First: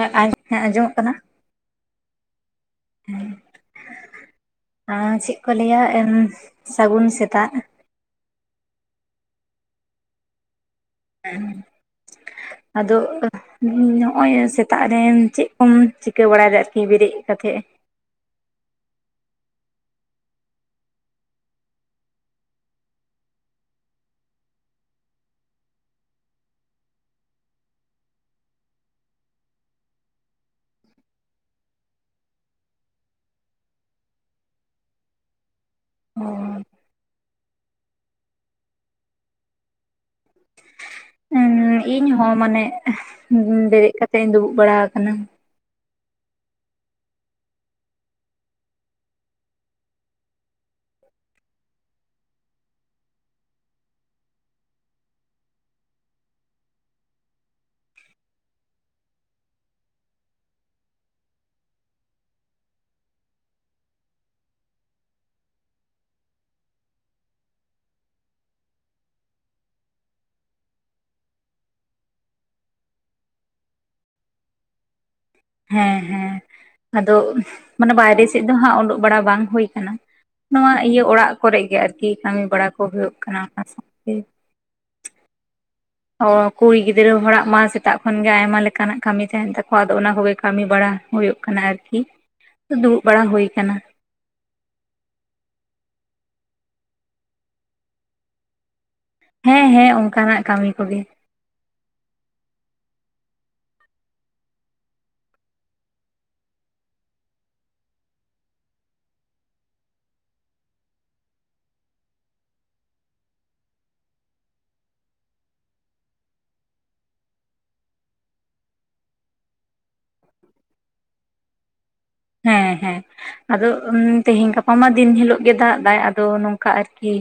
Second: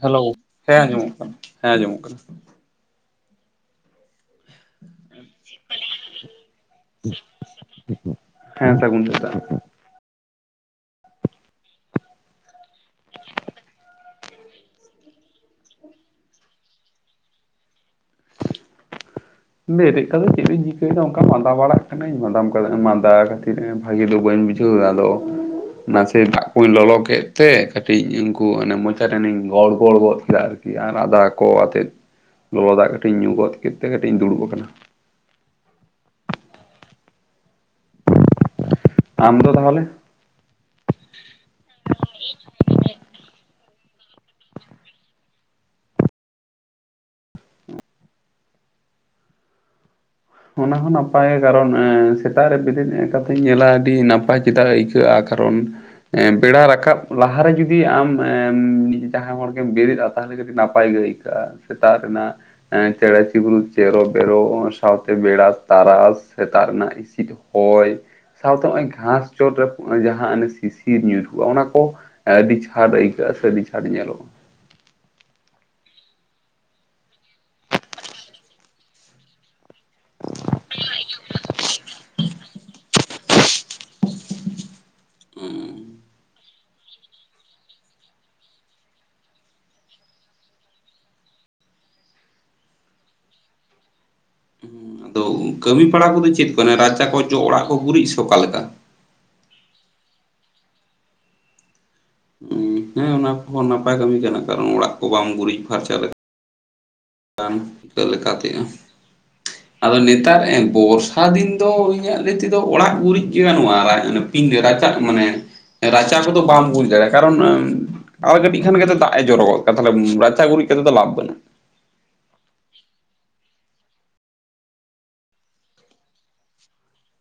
Hello ᱦᱮᱸ ᱟᱸᱡᱚᱢᱚᱜ ᱠᱟᱱᱟ ᱦᱮᱸ ᱟᱸᱡᱚᱢᱚᱜ ᱠᱟᱱᱟ᱾ ᱟᱸ ᱪᱮᱫ ᱠᱚ ᱞᱟᱹᱭᱟ ᱮᱸ ᱥᱟᱹᱜᱩᱱ ᱥᱮᱛᱟᱜ᱾ ᱦᱮᱸ ᱥᱟᱹᱜᱩᱱ ᱥᱮᱛᱟᱜ᱾ ᱦᱮᱸ ᱟᱫᱚ ᱦᱩᱸᱜ ᱱᱚᱜᱼᱚᱭ ᱥᱮᱛᱟᱜ ᱨᱮ ᱪᱮᱫ ᱠᱚᱢ ᱪᱤᱠᱟᱹ ᱵᱟᱲᱟᱭᱮᱫᱟ ᱟᱨᱠᱤ ᱵᱮᱨᱮᱫ ᱠᱟᱛᱮᱜ? ᱵᱮᱨᱮᱫ ᱠᱟᱛᱮᱫ ᱪᱮᱫ ᱤᱧ ᱪᱤᱠᱟᱹᱭᱮᱫᱟ ᱚᱱᱠᱟ ᱢᱟᱸᱫᱟ ᱵᱟᱲᱟᱜ ᱠᱟᱹᱱᱟᱹᱧ ᱢᱟᱫᱟᱢ ᱚᱱᱠᱟ ᱢᱟᱸᱫᱟ ᱠᱷᱟᱹᱛᱤᱨ ᱮᱸ ᱵᱷᱟᱜᱮ ᱫᱚ ᱵᱟᱹᱧ ᱵᱩᱡᱷᱟᱹᱣ ᱫᱟ ᱟᱫᱚ ᱱᱟᱥᱮ ᱫᱟᱜ ᱠᱩᱧ ᱞᱚᱞᱚ ᱠᱮᱫ ᱛᱮ ᱠᱟᱹᱴᱤᱡ ᱩᱱᱠᱩ ᱚᱱᱮ ᱢᱚᱪᱟᱨᱮᱱᱤᱧ ᱜᱚᱲᱜᱚᱲ ᱜᱚᱫ ᱠᱮᱫᱟ ᱟᱨᱠᱤ᱾ ᱠᱤ ᱟᱨ ᱟᱫᱟ ᱠᱚ ᱟᱛᱮᱫ ᱞᱚᱞᱚ ᱫᱟᱜ ᱠᱟᱹᱴᱤᱡ ᱤᱧ ᱧᱩ ᱜᱚᱫ ᱠᱮᱫ ᱛᱮ ᱠᱟᱹ ᱤᱡ ᱤᱧ ᱫᱩᱲᱩᱵ ᱟᱠᱟᱱᱟ᱾ ᱚᱻ ᱟᱢ ᱫᱚ ᱛᱟᱦᱚᱞᱮ? ᱩᱸ ᱤᱧ ᱦᱚᱸ ᱢᱟᱱᱮ ᱵᱮᱨᱮᱫ ᱠᱟᱛᱮ ᱤᱧ ᱫᱩᱲᱩᱵ ᱵᱟᱲᱟ ᱟᱠᱟᱱᱟ᱾ ᱚᱱᱟ ᱦᱚᱸ ᱱᱟᱯᱟᱭᱟ ᱠᱟᱨᱚᱱ ᱮᱸ ᱥᱮᱛᱟᱜ ᱨᱮ ᱵᱮᱨᱮᱫ ᱠᱟᱛᱤᱧ ᱧᱮᱞᱟ ᱟᱹᱰᱤ ᱱᱟᱯᱟᱭ ᱪᱮᱫᱟᱜ ᱟᱹᱭᱠᱟᱹᱜᱼᱟ ᱠᱟᱨᱚᱱ᱾ ᱮᱸ ᱵᱮᱲᱟ ᱨᱟᱠᱟᱵ ᱞᱟᱦᱟᱨᱮ ᱡᱩᱫᱤ ᱟᱢ-ᱮᱢ ᱡᱟᱦᱟᱸᱭ ᱦᱚᱲ ᱜᱮᱢ ᱵᱮᱨᱮᱫᱼᱟ ᱛᱟᱦᱚᱞᱮ ᱠᱟᱹᱴᱤᱡ ᱱᱟᱯᱟᱭ ᱜᱮ ᱟᱹᱭᱠᱟᱹᱜᱼᱟ᱾ [unintelligible] ᱥᱮᱛᱟᱜ ᱨᱮᱱᱟᱜ ᱮᱸ ᱪᱮᱸᱬᱮᱸ ᱪᱤᱯᱩᱨᱩᱫ ᱪᱮᱨᱚ ᱵᱮᱨᱚ᱾ ᱥᱟᱶᱛᱮ ᱵᱮᱲᱟ ᱛᱟᱨᱟᱥ ᱥᱮᱛᱟᱜ ᱨᱮᱱᱟᱜ ᱤᱥᱤᱫ ᱦᱚᱭ᱾ ᱥᱟᱶᱛᱮ ᱦᱚᱜᱼᱚᱭ ᱜᱷᱟᱸᱥ ᱪᱚᱴ ᱨᱮ ᱦᱚᱜᱼᱚᱭ ᱡᱟᱦᱟᱸ ᱚᱱᱮ ᱥᱤᱥᱤᱨ ᱧᱩᱨᱦᱩᱜᱼᱟ ᱚᱱᱟ ᱠᱚ᱾ ᱟᱹᱰᱤ ᱪᱷᱟᱴ ᱟᱹᱭᱠᱟᱹᱜᱼᱟ ᱥᱮ ᱟᱹᱰᱤ ᱪᱷᱟᱴ ᱧᱮᱞᱚᱜ ᱦᱮᱸ ᱦᱮᱸ ᱟᱫᱚ ᱢᱟᱱᱮ ᱵᱟᱭᱨᱮ ᱥᱮᱫ ᱫᱚ ᱦᱟᱸᱜ ᱳᱰᱳᱜ ᱵᱟᱲᱟ ᱵᱟᱝ ᱦᱩᱭ ᱠᱟᱱᱟ ᱱᱚᱣᱟ ᱤᱭᱟᱹ ᱚᱲᱟᱜ ᱠᱚᱨᱮᱜ ᱜᱮ ᱟᱨᱠᱤ᱾ ᱠᱟᱹᱢᱤ ᱵᱟᱲᱟ ᱠᱚ ᱦᱩᱭᱩᱜ ᱚᱱ [unintelligible] ᱛᱤᱨ ᱩᱸ ᱚ ᱠᱩᱲᱤ ᱜᱤᱫᱽᱨᱟᱹ ᱦᱚᱲᱟᱜ ᱢᱟ ᱥᱮᱛᱟᱜ ᱠᱷᱚᱱ ᱜᱮ ᱟᱭᱢᱟ ᱞᱮᱠᱟᱱᱟᱜ ᱠᱟᱹᱢᱤ ᱛᱟᱦᱮᱱ ᱛᱟᱠᱚᱣᱟ ᱟᱫᱚ ᱚᱱᱟ ᱠᱚᱜᱮ᱾ ᱠᱟᱹᱢᱤ ᱵᱟᱲᱟ ᱦᱳᱭᱳᱜ ᱠᱟᱱᱟ ᱟᱨᱠᱤ ᱫᱩᱲᱩᱵ ᱵᱟᱲᱟ ᱦᱩᱭ ᱟᱠᱟᱱᱟ᱾ ᱟᱫᱚ ᱠᱟᱹᱢᱤ ᱵᱟᱲᱟ ᱠᱚᱫᱚ ᱪᱮᱫ ᱠᱟᱱᱟ ᱨᱟᱪᱟ ᱠᱚ ᱡᱚᱜ ᱚᱲᱟᱜ ᱠᱚ ᱜᱩᱨᱤᱡ ᱥᱮ ᱚᱠᱟᱞᱮᱠᱟ? ᱦᱮᱸ ᱦᱮᱸ ᱚᱱᱠᱟᱱᱟᱜ ᱠᱟᱹᱢᱤ ᱠᱚᱜᱮ᱾ ᱦᱚᱸ ᱦᱮᱸ ᱚᱱᱟ ᱠᱚᱦᱚᱸ ᱱᱟᱯᱟᱭ ᱠᱟᱹᱢᱤ ᱠᱟᱱᱟ ᱠᱟᱨᱚᱱ ᱚᱲᱟᱜ ᱠᱚ ᱵᱟᱢ ᱜᱩᱨᱤᱡᱽ ᱯᱷᱟᱨᱪᱟ ᱞᱮᱱᱠᱷᱟᱱ ᱵᱟᱝ ᱦᱤᱛᱚᱜ ᱞᱮᱠᱟᱛᱮ [inaudible] ᱟᱫᱚ ᱱᱮᱛᱟᱨ ᱵᱚᱨᱥᱟ ᱫᱤᱱ ᱫᱚ ᱤᱧᱟᱹᱜ ᱞᱟᱹᱭ ᱛᱮᱫᱚ ᱚᱲᱟᱜ ᱜᱩᱨᱤᱡ ᱜᱮ ᱜᱟᱱᱚᱜᱼᱟ ᱤᱧ ᱨᱟᱪᱟ ᱢᱟᱱᱮ ᱨᱟᱪᱟ ᱠᱚᱫᱚ ᱵᱟᱢ ᱵᱩᱡᱽ ᱫᱟᱲᱮᱭᱟᱜᱼᱟ ᱠᱟᱨᱚᱱ ᱟᱨ ᱠᱟᱹᱴᱤᱡ ᱠᱷᱟᱱ ᱜᱮ ᱛᱚ ᱫᱟᱜ ᱮ ᱡᱚᱨᱚᱜ ᱜᱚᱫ ᱠᱚ ᱛᱟᱦᱮ ᱨᱟᱪᱟ ᱜᱩᱨᱤᱡ ᱠᱟᱛᱮᱫ ᱫᱚ ᱞᱟᱵᱷ ᱵᱟᱹᱱᱩᱜ-ᱟ᱾ ᱦᱮᱸ ᱦᱮᱸ ᱟᱫᱚ ᱛᱮᱦᱮᱧ ᱜᱟᱯ ᱟᱭᱢᱟ ᱫᱤᱱ ᱦᱤᱞᱟᱜ ᱜᱮ ᱫᱟᱜ ᱫᱟᱭ ᱟᱫᱚ ᱱᱚᱝᱠᱟ ᱟᱨᱠᱤ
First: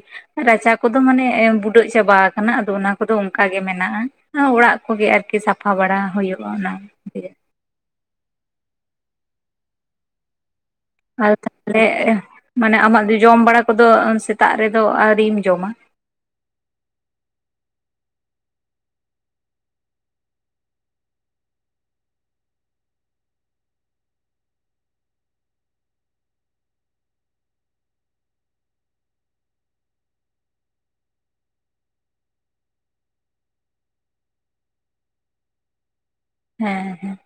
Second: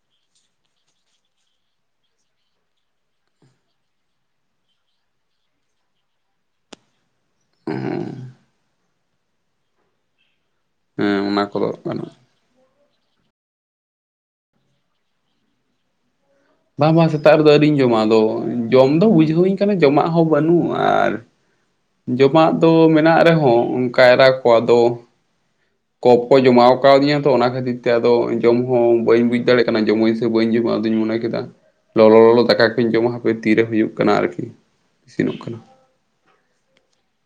ᱨᱟᱪᱟ ᱠᱚᱫᱚ ᱢᱟᱱᱮ ᱵᱩᱰᱟᱹᱜ ᱪᱟᱵᱟ ᱟᱠᱟᱱᱟ ᱟᱫᱚ ᱚᱱᱟ ᱠᱚᱫᱚ ᱚᱱᱠᱟᱜᱮ ᱢᱮᱱᱟᱜᱼᱟ᱾ ᱚᱱᱟ ᱚᱲᱟᱜ ᱠᱚᱜᱮ ᱟᱨᱠᱤ ᱥᱟᱯᱷᱟ ᱵᱟᱲᱟ ᱦᱩᱭᱩᱜᱼᱟ ᱚᱱᱟ ᱛᱮᱜᱮ [inaudible] ᱦᱮᱸ ᱟᱨ ᱚᱱᱟ ᱠᱚᱫᱚ ᱛᱟᱦᱚᱞᱮ ᱜᱟᱱᱚᱜᱼᱟ ᱢᱟᱱᱮ ᱟᱢᱟᱜ ᱡᱚᱢ ᱵᱟᱲᱟ ᱠᱚᱫᱚ ᱥᱮᱛᱟᱜ ᱨᱮᱫᱚ ᱟᱣᱨᱤᱢ ᱡᱚᱢᱟ? ᱵᱟᱝ ᱵᱟᱝ ᱥᱮᱛᱟᱜ ᱨᱮᱫᱚ ᱟᱹᱣᱨᱤᱧ ᱡᱚᱢᱟ. ᱟᱫᱚ ᱡᱚᱢ ᱫᱚ ᱵᱩᱡᱷᱟᱹᱣᱟᱹᱧ ᱠᱟᱱᱟ ᱡᱚᱢᱟᱜ ᱦᱚᱸ ᱵᱟᱹᱱᱩᱜ ᱟᱨ ᱡᱚᱢᱟᱜ ᱫᱚ ᱢᱮᱱᱟᱜ ᱨᱮᱦᱚᱸ ᱚᱱᱠᱟ ᱠᱟᱭᱨᱟ ᱠᱚ ᱟᱫᱚ [inaudible] ᱠᱚᱯ ᱠᱚ ᱡᱚᱢᱟᱣ ᱠᱟᱣ ᱫᱤᱧᱟ ᱛᱚ ᱚᱱᱟ ᱠᱷᱟᱹᱛᱤᱨ ᱛᱮ ᱟᱫᱚ ᱡᱚᱢ ᱦᱚᱸ ᱵᱟᱹᱧ ᱵᱩᱡᱽ ᱫᱟᱲᱮᱭᱟᱜ ᱠᱟᱱᱟ ᱡᱚᱢᱟᱹᱧ ᱥᱮ ᱵᱟᱹᱧ ᱡᱚᱢᱟ ᱟᱫᱚᱧ ᱢᱚᱱᱮ ᱠᱮᱫᱟ ᱞᱚᱞᱚ ᱞᱚᱞᱚ ᱫᱟᱠᱟ ᱠᱚᱧ ᱡᱚᱢᱟ ᱦᱟᱯᱤ ᱛᱤᱨᱮ ᱦᱩᱭᱩᱜ ᱠᱟᱱᱟ ᱟᱨᱠᱤ ᱤᱥᱤᱱᱚᱜ ᱠᱟᱱᱟ ᱦᱮᱸ ᱦᱮᱸ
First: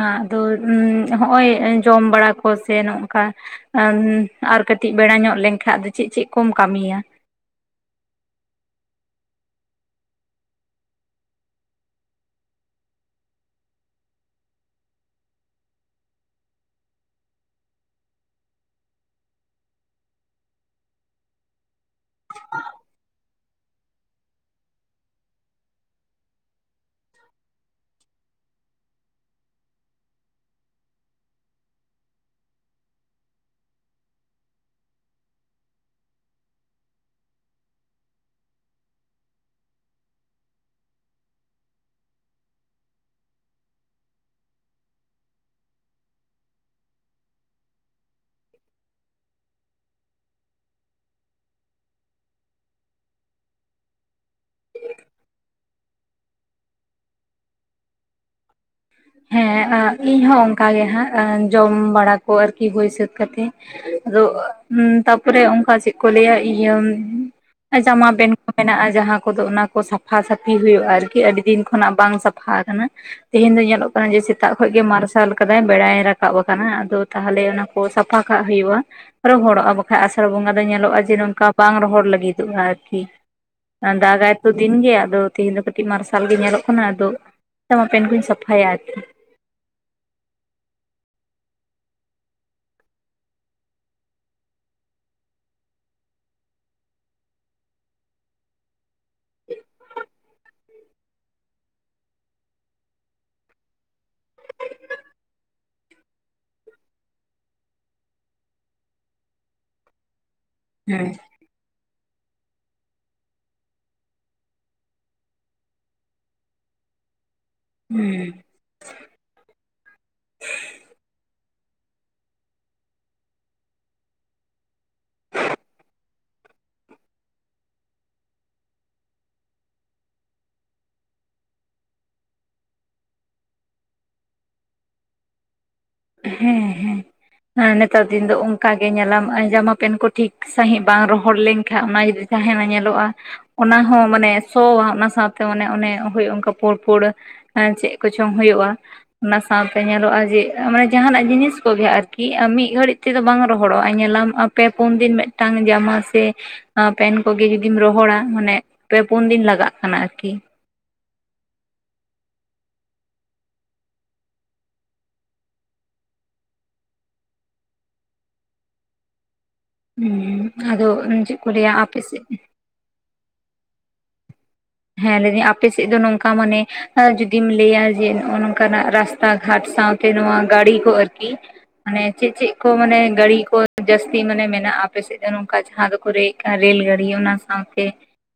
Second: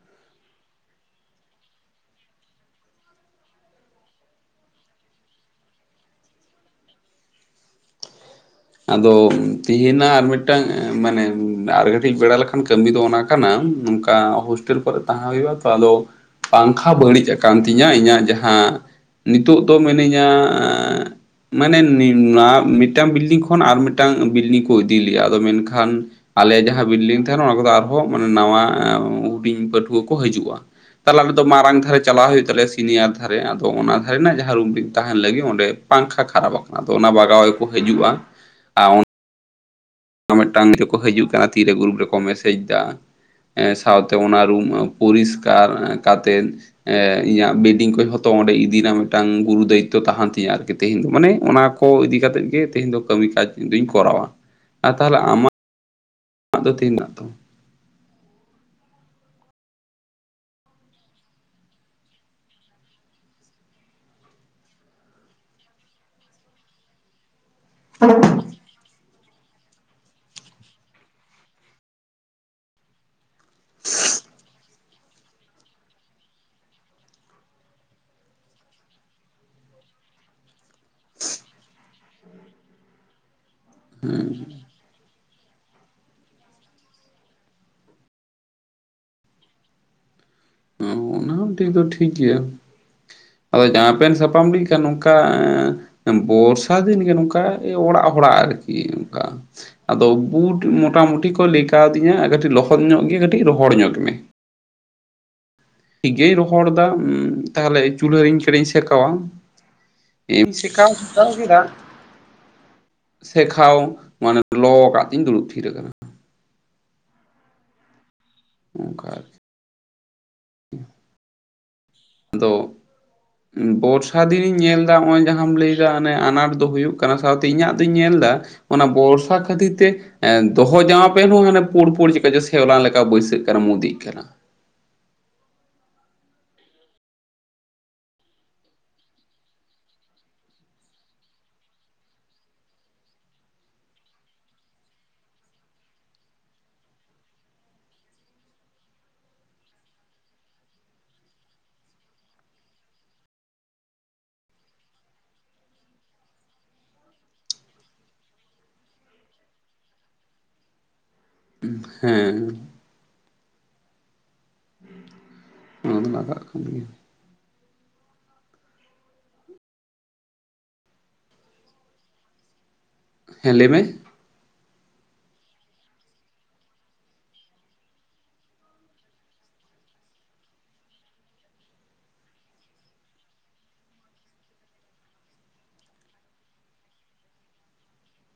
ᱟ ᱟᱫᱚ ᱦᱚᱸᱜᱼᱚᱭ ᱡᱚᱢ ᱵᱟᱲᱟ ᱠᱚ ᱥᱮ ᱱᱚᱜᱚᱠᱟ ᱟ ᱟᱨ ᱠᱟᱹᱴᱤᱡ ᱵᱮᱲᱟ ᱧᱚᱜ ᱞᱮᱱᱠᱷᱟᱱ ᱫᱚ ᱪᱮᱫ ᱪᱮᱫ ᱠᱚᱢ ᱠᱟᱹᱢᱤᱭᱟ? ᱟᱫᱚ ᱛᱮᱦᱮᱧᱟᱜ ᱟᱨ ᱢᱤᱫᱴᱟᱝ ᱢᱟᱱᱮ ᱟᱨ ᱠᱟᱴᱤᱡ ᱵᱮᱲᱟ ᱞᱮᱠᱷᱟᱱ ᱠᱟᱹᱢᱤ ᱫᱚ ᱚᱱᱟ ᱠᱟᱱᱟ ᱱᱚᱝᱠᱟ ᱦᱳᱥᱴᱮᱞ ᱠᱚᱨᱮ ᱛᱟᱦᱮᱸ ᱦᱩᱭᱩᱜᱼᱟ ᱛᱚ ᱟᱫᱚ ᱯᱟᱝᱠᱷᱟ ᱵᱟᱹᱲᱤᱡ ᱟᱠᱟᱱ ᱛᱤᱧᱟᱹ ᱤᱧᱟᱹᱜ ᱡᱟᱦᱟᱸ ᱱᱤᱛᱚᱜ ᱫᱚ ᱢᱤᱱᱟᱹᱧᱟ ᱢᱟᱱᱮ ᱱᱚᱣᱟ ᱢᱤᱫ ᱴᱟᱝ ᱵᱤᱞᱰᱤᱝ ᱠᱷᱚᱱ ᱠᱷᱚᱱ ᱟᱨ ᱢᱤᱫᱴᱟᱝ ᱵᱤᱞᱰᱤᱝ ᱠᱚ ᱤᱫᱤ ᱞᱮᱭᱟ ᱟᱫᱚ ᱢᱮᱱᱠᱷᱟᱱ ᱟᱞᱮ ᱡᱟᱦᱟᱸ ᱵᱤᱞᱰᱤᱝ ᱛᱟᱦᱮᱱᱟ ᱚᱱᱟ ᱠᱚᱫᱚ ᱟᱨᱦᱚᱸ ᱢᱟᱱᱮ ᱱᱟᱣᱟ ᱦᱩᱰᱤᱧ ᱯᱟᱹᱴᱷᱩᱣᱟᱹ ᱠᱚ ᱦᱤᱡᱩᱜᱼᱟ ᱛᱟᱦᱚᱞᱮ ᱟᱞᱮ ᱫᱚ ᱢᱟᱨᱟᱝ ᱫᱷᱟᱨᱮ ᱪᱟᱞᱟᱜ ᱦᱩᱭᱩᱜ ᱛᱟᱞᱮᱭᱟ ᱥᱤᱱᱤᱭᱟᱨ ᱫᱷᱟᱨᱮ ᱟᱫᱚ ᱚᱱᱟ ᱫᱷᱟᱨᱮᱱᱟᱜ ᱡᱟᱦᱟᱸ ᱨᱩᱢ ᱛᱟᱦᱮᱱ ᱞᱟᱹᱜᱤᱫ ᱚᱸᱰᱮ ᱯᱟᱝᱠᱷᱟ ᱠᱷᱟᱨᱟᱯ ᱟᱠᱟᱱᱟ ᱫᱚ ᱚᱱᱟ ᱵᱟᱜᱟᱣ ᱜᱮᱠᱩ ᱦᱟᱹᱡᱩᱜᱼᱟ [unintelligible] ᱟᱨ ᱢᱤᱫ ᱴᱟᱝ ᱠᱚ ᱦᱤᱡᱩᱜ ᱠᱟᱱᱟ ᱛᱤᱨᱮ ᱜᱨᱩᱯ ᱨᱮᱠᱚ ᱢᱮᱥᱮᱡᱽ ᱫᱟ ᱦᱮᱸ ᱥᱟᱶᱛᱮ ᱚᱱᱟ ᱨᱩᱢ ᱯᱚᱨᱤᱥᱠᱟᱨ ᱠᱟᱛᱮᱫ ᱮ ᱤᱧᱟᱹᱜ ᱵᱮᱰᱤᱝ ᱠᱚ ᱡᱷᱚᱛᱚ ᱚᱸᱰᱮ ᱤᱫᱤ ᱨᱮᱱᱟᱜ ᱢᱤᱫᱴᱟᱝ ᱜᱩᱨᱩ ᱫᱟᱭᱤᱛᱚ ᱛᱟᱦᱮᱱ ᱛᱤᱧᱟ ᱟᱨᱠᱤ ᱛᱮᱦᱤᱧ ᱫᱚ ᱢᱟᱱᱮ ᱚᱱᱟ ᱠᱚ ᱤᱫᱤ ᱠᱟᱛᱮᱫ ᱜᱮ ᱛᱮᱦᱮᱧ ᱫᱚ ᱠᱟᱹᱢᱤ ᱠᱟᱡᱽ ᱤᱧ ᱫᱚᱧ ᱠᱚᱨᱟᱣᱟ ᱟ ᱛᱟᱦᱚᱞᱮ ᱟᱢᱟᱜ ᱫᱚ ᱛᱮᱱ ᱨᱮᱱᱟᱜ ᱛᱚ ᱦᱮᱸ ᱤᱧ ᱦᱚᱸ ᱚᱱᱠᱟᱜ ᱜᱮ ᱦᱟᱸᱜ ᱡᱚᱢ ᱵᱟᱲᱟ ᱠᱚ ᱟᱨᱠᱤ ᱦᱩᱭ ᱥᱟᱹᱛ ᱠᱟᱛᱮᱜ ᱨᱚᱜ ᱛᱟᱯᱚᱨᱮ ᱚᱱᱠᱟ ᱪᱮᱫ ᱠᱚ ᱞᱟᱹᱭᱟ ᱤᱭᱟᱹ ᱡᱟᱢᱟ ᱯᱮᱱᱴ ᱠᱚ ᱢᱮᱱᱟᱜᱼᱟ ᱡᱟᱦᱟᱸ ᱠᱚᱫᱚ ᱚᱱᱟ ᱠᱚᱫᱚ ᱥᱟᱯ ᱥᱟᱯᱷᱟ ᱥᱟᱹᱯᱷᱤ ᱦᱩᱭᱩᱜᱼᱟ ᱟᱨᱠᱤ ᱟᱹᱰᱤ ᱫᱤᱱ ᱠᱷᱚᱱᱟᱜ ᱵᱟᱝ ᱥᱟᱯᱷᱟ ᱟᱠᱟᱱᱟ ᱛᱮᱦᱮᱧ ᱫᱚ ᱥᱮᱛᱟᱜ ᱠᱷᱚᱡ ᱜᱮ ᱢᱟᱨᱥᱟᱞ ᱟᱠᱟᱫᱟᱭ ᱵᱮᱲᱟᱭ ᱨᱟᱠᱟᱵ ᱟᱠᱟᱱᱟ ᱟᱫᱚ ᱛᱟᱦᱚᱞᱮ ᱚᱱᱟ ᱠᱚ ᱥᱟᱯᱷᱟ ᱠᱟᱜ ᱦᱩᱭᱩᱜᱼᱟ᱾ ᱨᱚᱦᱚᱲᱚᱜᱼᱟ ᱵᱟᱠᱷᱟᱡ ᱟᱥᱟᱲ ᱵᱚᱸᱜᱟ ᱫᱚ ᱧᱮᱞᱚᱜᱼᱟ ᱡᱮ ᱱᱚᱝᱠᱟ ᱵᱟᱝ ᱨᱚᱦᱚᱲ ᱞᱟᱹᱜᱤᱫᱚᱜᱼᱟ ᱟᱨᱠᱤ ᱫᱟᱜᱟᱭ ᱦᱮᱸ ᱛᱚ ᱫᱤᱱ ᱜᱮ ᱟᱫᱚ ᱛᱮᱦᱤᱧ ᱫᱚ ᱠᱟᱹᱴᱤᱡ ᱢᱟᱨᱥᱟᱞ ᱜᱮ ᱧᱮᱞᱚᱜ ᱠᱟᱱᱟ ᱟᱫᱚ ᱡᱟᱢᱟ ᱯᱮᱱᱴ ᱠᱩᱧ ᱥᱟᱯᱷᱟ ᱯᱷᱟᱭᱟ ᱚᱱᱟ ᱦᱚᱸ ᱴᱷᱤᱠ ᱫᱚ ᱴᱷᱤᱠ ᱜᱮᱭᱟ᱾ ᱟᱫᱚ ᱡᱟᱦᱟᱸ ᱯᱮᱱᱴ ᱥᱟᱯᱷᱟᱢ ᱞᱟᱭ ᱠᱷᱟᱱ ᱱᱚᱝᱠᱟ ᱵᱚᱨᱥᱟ ᱫᱤᱱ ᱜᱮ ᱱᱚᱝᱠᱟ ᱚᱲᱟᱜ ᱦᱚᱲᱟᱜ ᱟᱨᱠᱤ ᱚᱝᱠᱟ ᱟᱫᱚ ᱵᱩᱴ ᱢᱚᱴᱟ ᱢᱩᱴᱤ ᱠᱚ ᱞᱮ ᱠᱟᱣᱫᱤᱧᱟ ᱠᱟᱹᱴᱤᱡ ᱞᱚᱦᱚᱫ ᱧᱚᱜ ᱜᱮ ᱠᱟᱹᱴᱤᱡ ᱨᱚᱦᱚᱲ ᱧᱚᱜ ᱢᱮ᱾ ᱴᱷᱤᱠ ᱜᱮᱧ ᱨᱚᱦᱚᱲ ᱮᱫᱟ ᱛᱟᱦᱞᱮ ᱪᱩᱞᱦᱟᱹ ᱨᱤᱧ ᱠᱟᱹᱴᱤᱧ ᱥᱮᱠᱟᱣᱟ, [unintelligible] ᱥᱮᱠᱟᱣ ᱦᱮᱸ ᱮᱢ ᱥᱮᱠᱟᱣ ᱠᱮᱫᱟ᱾ ᱥᱮᱠᱷᱟᱣ ᱢᱟᱱᱮ ᱞᱚ ᱠᱟᱜᱛᱤᱧ ᱫᱩᱲᱩᱵ ᱛᱷᱤᱨ ᱠᱟᱱᱟ᱾ ᱦᱩᱸ᱾ ᱚᱝᱠᱟ ᱟᱨᱠᱤ᱾ [inaudible] ᱟᱫᱚ ᱵᱚᱨᱥᱟ ᱫᱤᱱᱤᱧ ᱧᱮᱞ ᱮᱫᱟ ᱱᱚᱜ-ᱚᱭ ᱡᱟᱦᱟᱢ ᱞᱟᱹᱭ ᱫᱟ ᱚᱱᱮ ᱟᱱᱟᱴ ᱫᱚ ᱦᱩᱭᱩᱜ ᱠᱟᱱᱟ ᱥᱟᱶᱛᱮ ᱤᱧᱟᱜ ᱫᱩᱧ ᱧᱮᱞᱫᱟ ᱚᱱᱟ ᱵᱚᱨᱥᱟ ᱠᱷᱟᱹᱛᱤᱨ ᱛᱮ ᱫᱚᱦᱚ ᱡᱟᱢᱟ ᱯᱮᱱ ᱦᱚᱸ ᱦᱟᱱᱮ ᱯᱩᱲᱯᱩᱲ ᱪᱤᱠᱟ ᱪᱚ ᱥᱮᱣᱞᱟ ᱞᱮᱠᱟ ᱵᱟᱹᱭᱥᱟᱹᱜ ᱠᱟᱱᱟ ᱢᱩᱫᱤᱜ ᱠᱟᱱᱟ᱾ ᱦᱮᱸ ᱦᱮᱸ᱾ ᱦᱮ ᱱᱮᱛᱟᱨ ᱫᱤᱱ ᱫᱚ ᱚᱝᱠᱟ ᱜᱮ ᱧᱮᱞᱟᱢ ᱡᱟᱢᱟ ᱯᱮᱱ ᱠᱚ ᱴᱷᱤᱠ ᱥᱟᱹᱦᱤᱡ ᱵᱟᱝ ᱨᱚᱦᱚᱲ ᱞᱮᱱᱠᱷᱟᱱᱡ ᱚᱱᱟ ᱡᱩᱫᱤ ᱛᱟᱦᱮᱱᱟ ᱧᱮᱞᱚᱜ-ᱟ᱾ ᱚᱱᱟ ᱦᱚᱸ ᱢᱟᱱᱮ ᱥᱚᱣᱟ ᱚᱱᱟ ᱥᱟᱶᱛᱮ ᱚᱱᱮ ᱚᱱᱮ ᱦᱩᱭ ᱚᱱᱠᱟ ᱯᱳᱲ ᱯᱳᱲ ᱟᱨ ᱪᱮᱫ ᱠᱚᱪᱚᱝ ᱦᱳᱭᱳᱜ-ᱟ, ᱚᱱᱟ ᱥᱟᱶᱛᱮ ᱧᱮᱞᱚᱜ-ᱟ ᱡᱮ ᱢᱟᱱᱮ ᱡᱟᱦᱟᱱᱟᱜ ᱡᱤᱱᱤᱥ ᱠᱚᱜᱮ ᱟᱨᱠᱤ ᱢᱤᱫ ᱜᱷᱟᱹᱲᱤᱡ ᱛᱮᱫᱚ ᱵᱟᱝ ᱨᱚᱦᱚᱲᱚᱜ-ᱟ, ᱧᱮᱞᱟᱢ ᱯᱮ ᱯᱩᱱ ᱫᱤᱱ ᱢᱮᱱ ᱴᱟᱝ ᱡᱟᱢᱟ ᱥᱮ ᱯᱮᱱ ᱠᱚᱜᱮ ᱡᱚᱫᱤᱢ ᱨᱚᱦᱚᱲᱟ ᱢᱟᱱᱮ ᱯᱮ ᱯᱩᱱᱫᱤᱱ ᱞᱟᱜᱟᱜ ᱠᱟᱱᱟ ᱟᱨᱠᱤ᱾ ᱦᱮᱸ᱾ ᱞᱟᱜᱟᱜ ᱠᱟᱱᱟᱱ ᱜᱮᱭᱟ᱾ ᱦᱩᱸ, ᱟᱫᱚ ᱪᱮᱜ ᱠᱚ ᱞᱟᱹᱭᱟ ᱟᱯᱮᱥᱮᱫ ᱦᱮᱸ ᱞᱮ ᱢᱮ᱾ ᱦᱮᱸ, ᱞᱟᱹᱭ ᱫᱟᱹᱧ ᱟᱯᱮ ᱥᱮᱫ ᱫᱚ ᱱᱚᱝᱠᱟ ᱢᱟᱱᱮ ᱡᱩᱫᱤᱢ ᱞᱟᱹᱭᱟ ᱡᱮ ᱱᱚᱜᱚ ᱱᱚᱝᱠᱟᱱᱟᱜ ᱨᱟᱥᱛᱟ ᱜᱷᱟᱴ ᱥᱟᱶᱛᱮ ᱱᱚᱣᱟ ᱜᱟᱹᱲᱤ ᱠᱚ ᱟᱹᱨᱠᱤ ᱢᱟᱱᱮ ᱪᱮᱫ ᱪᱮᱫ ᱠᱚ ᱢᱟᱱᱮ ᱜᱟᱲᱤ ᱠᱚ ᱡᱟᱹᱥᱛᱤ ᱢᱟᱱᱮ ᱢᱮᱱᱟᱜ-ᱟ ᱟᱯᱮᱥᱮᱫ ᱫᱚ ᱱᱚᱝᱠᱟ ᱡᱟᱦᱟᱸ ᱫᱚᱠᱚ ᱨᱮ ᱨᱮᱞ ᱜᱟᱲᱤ ᱚᱱᱟ ᱥᱟᱶᱛᱮ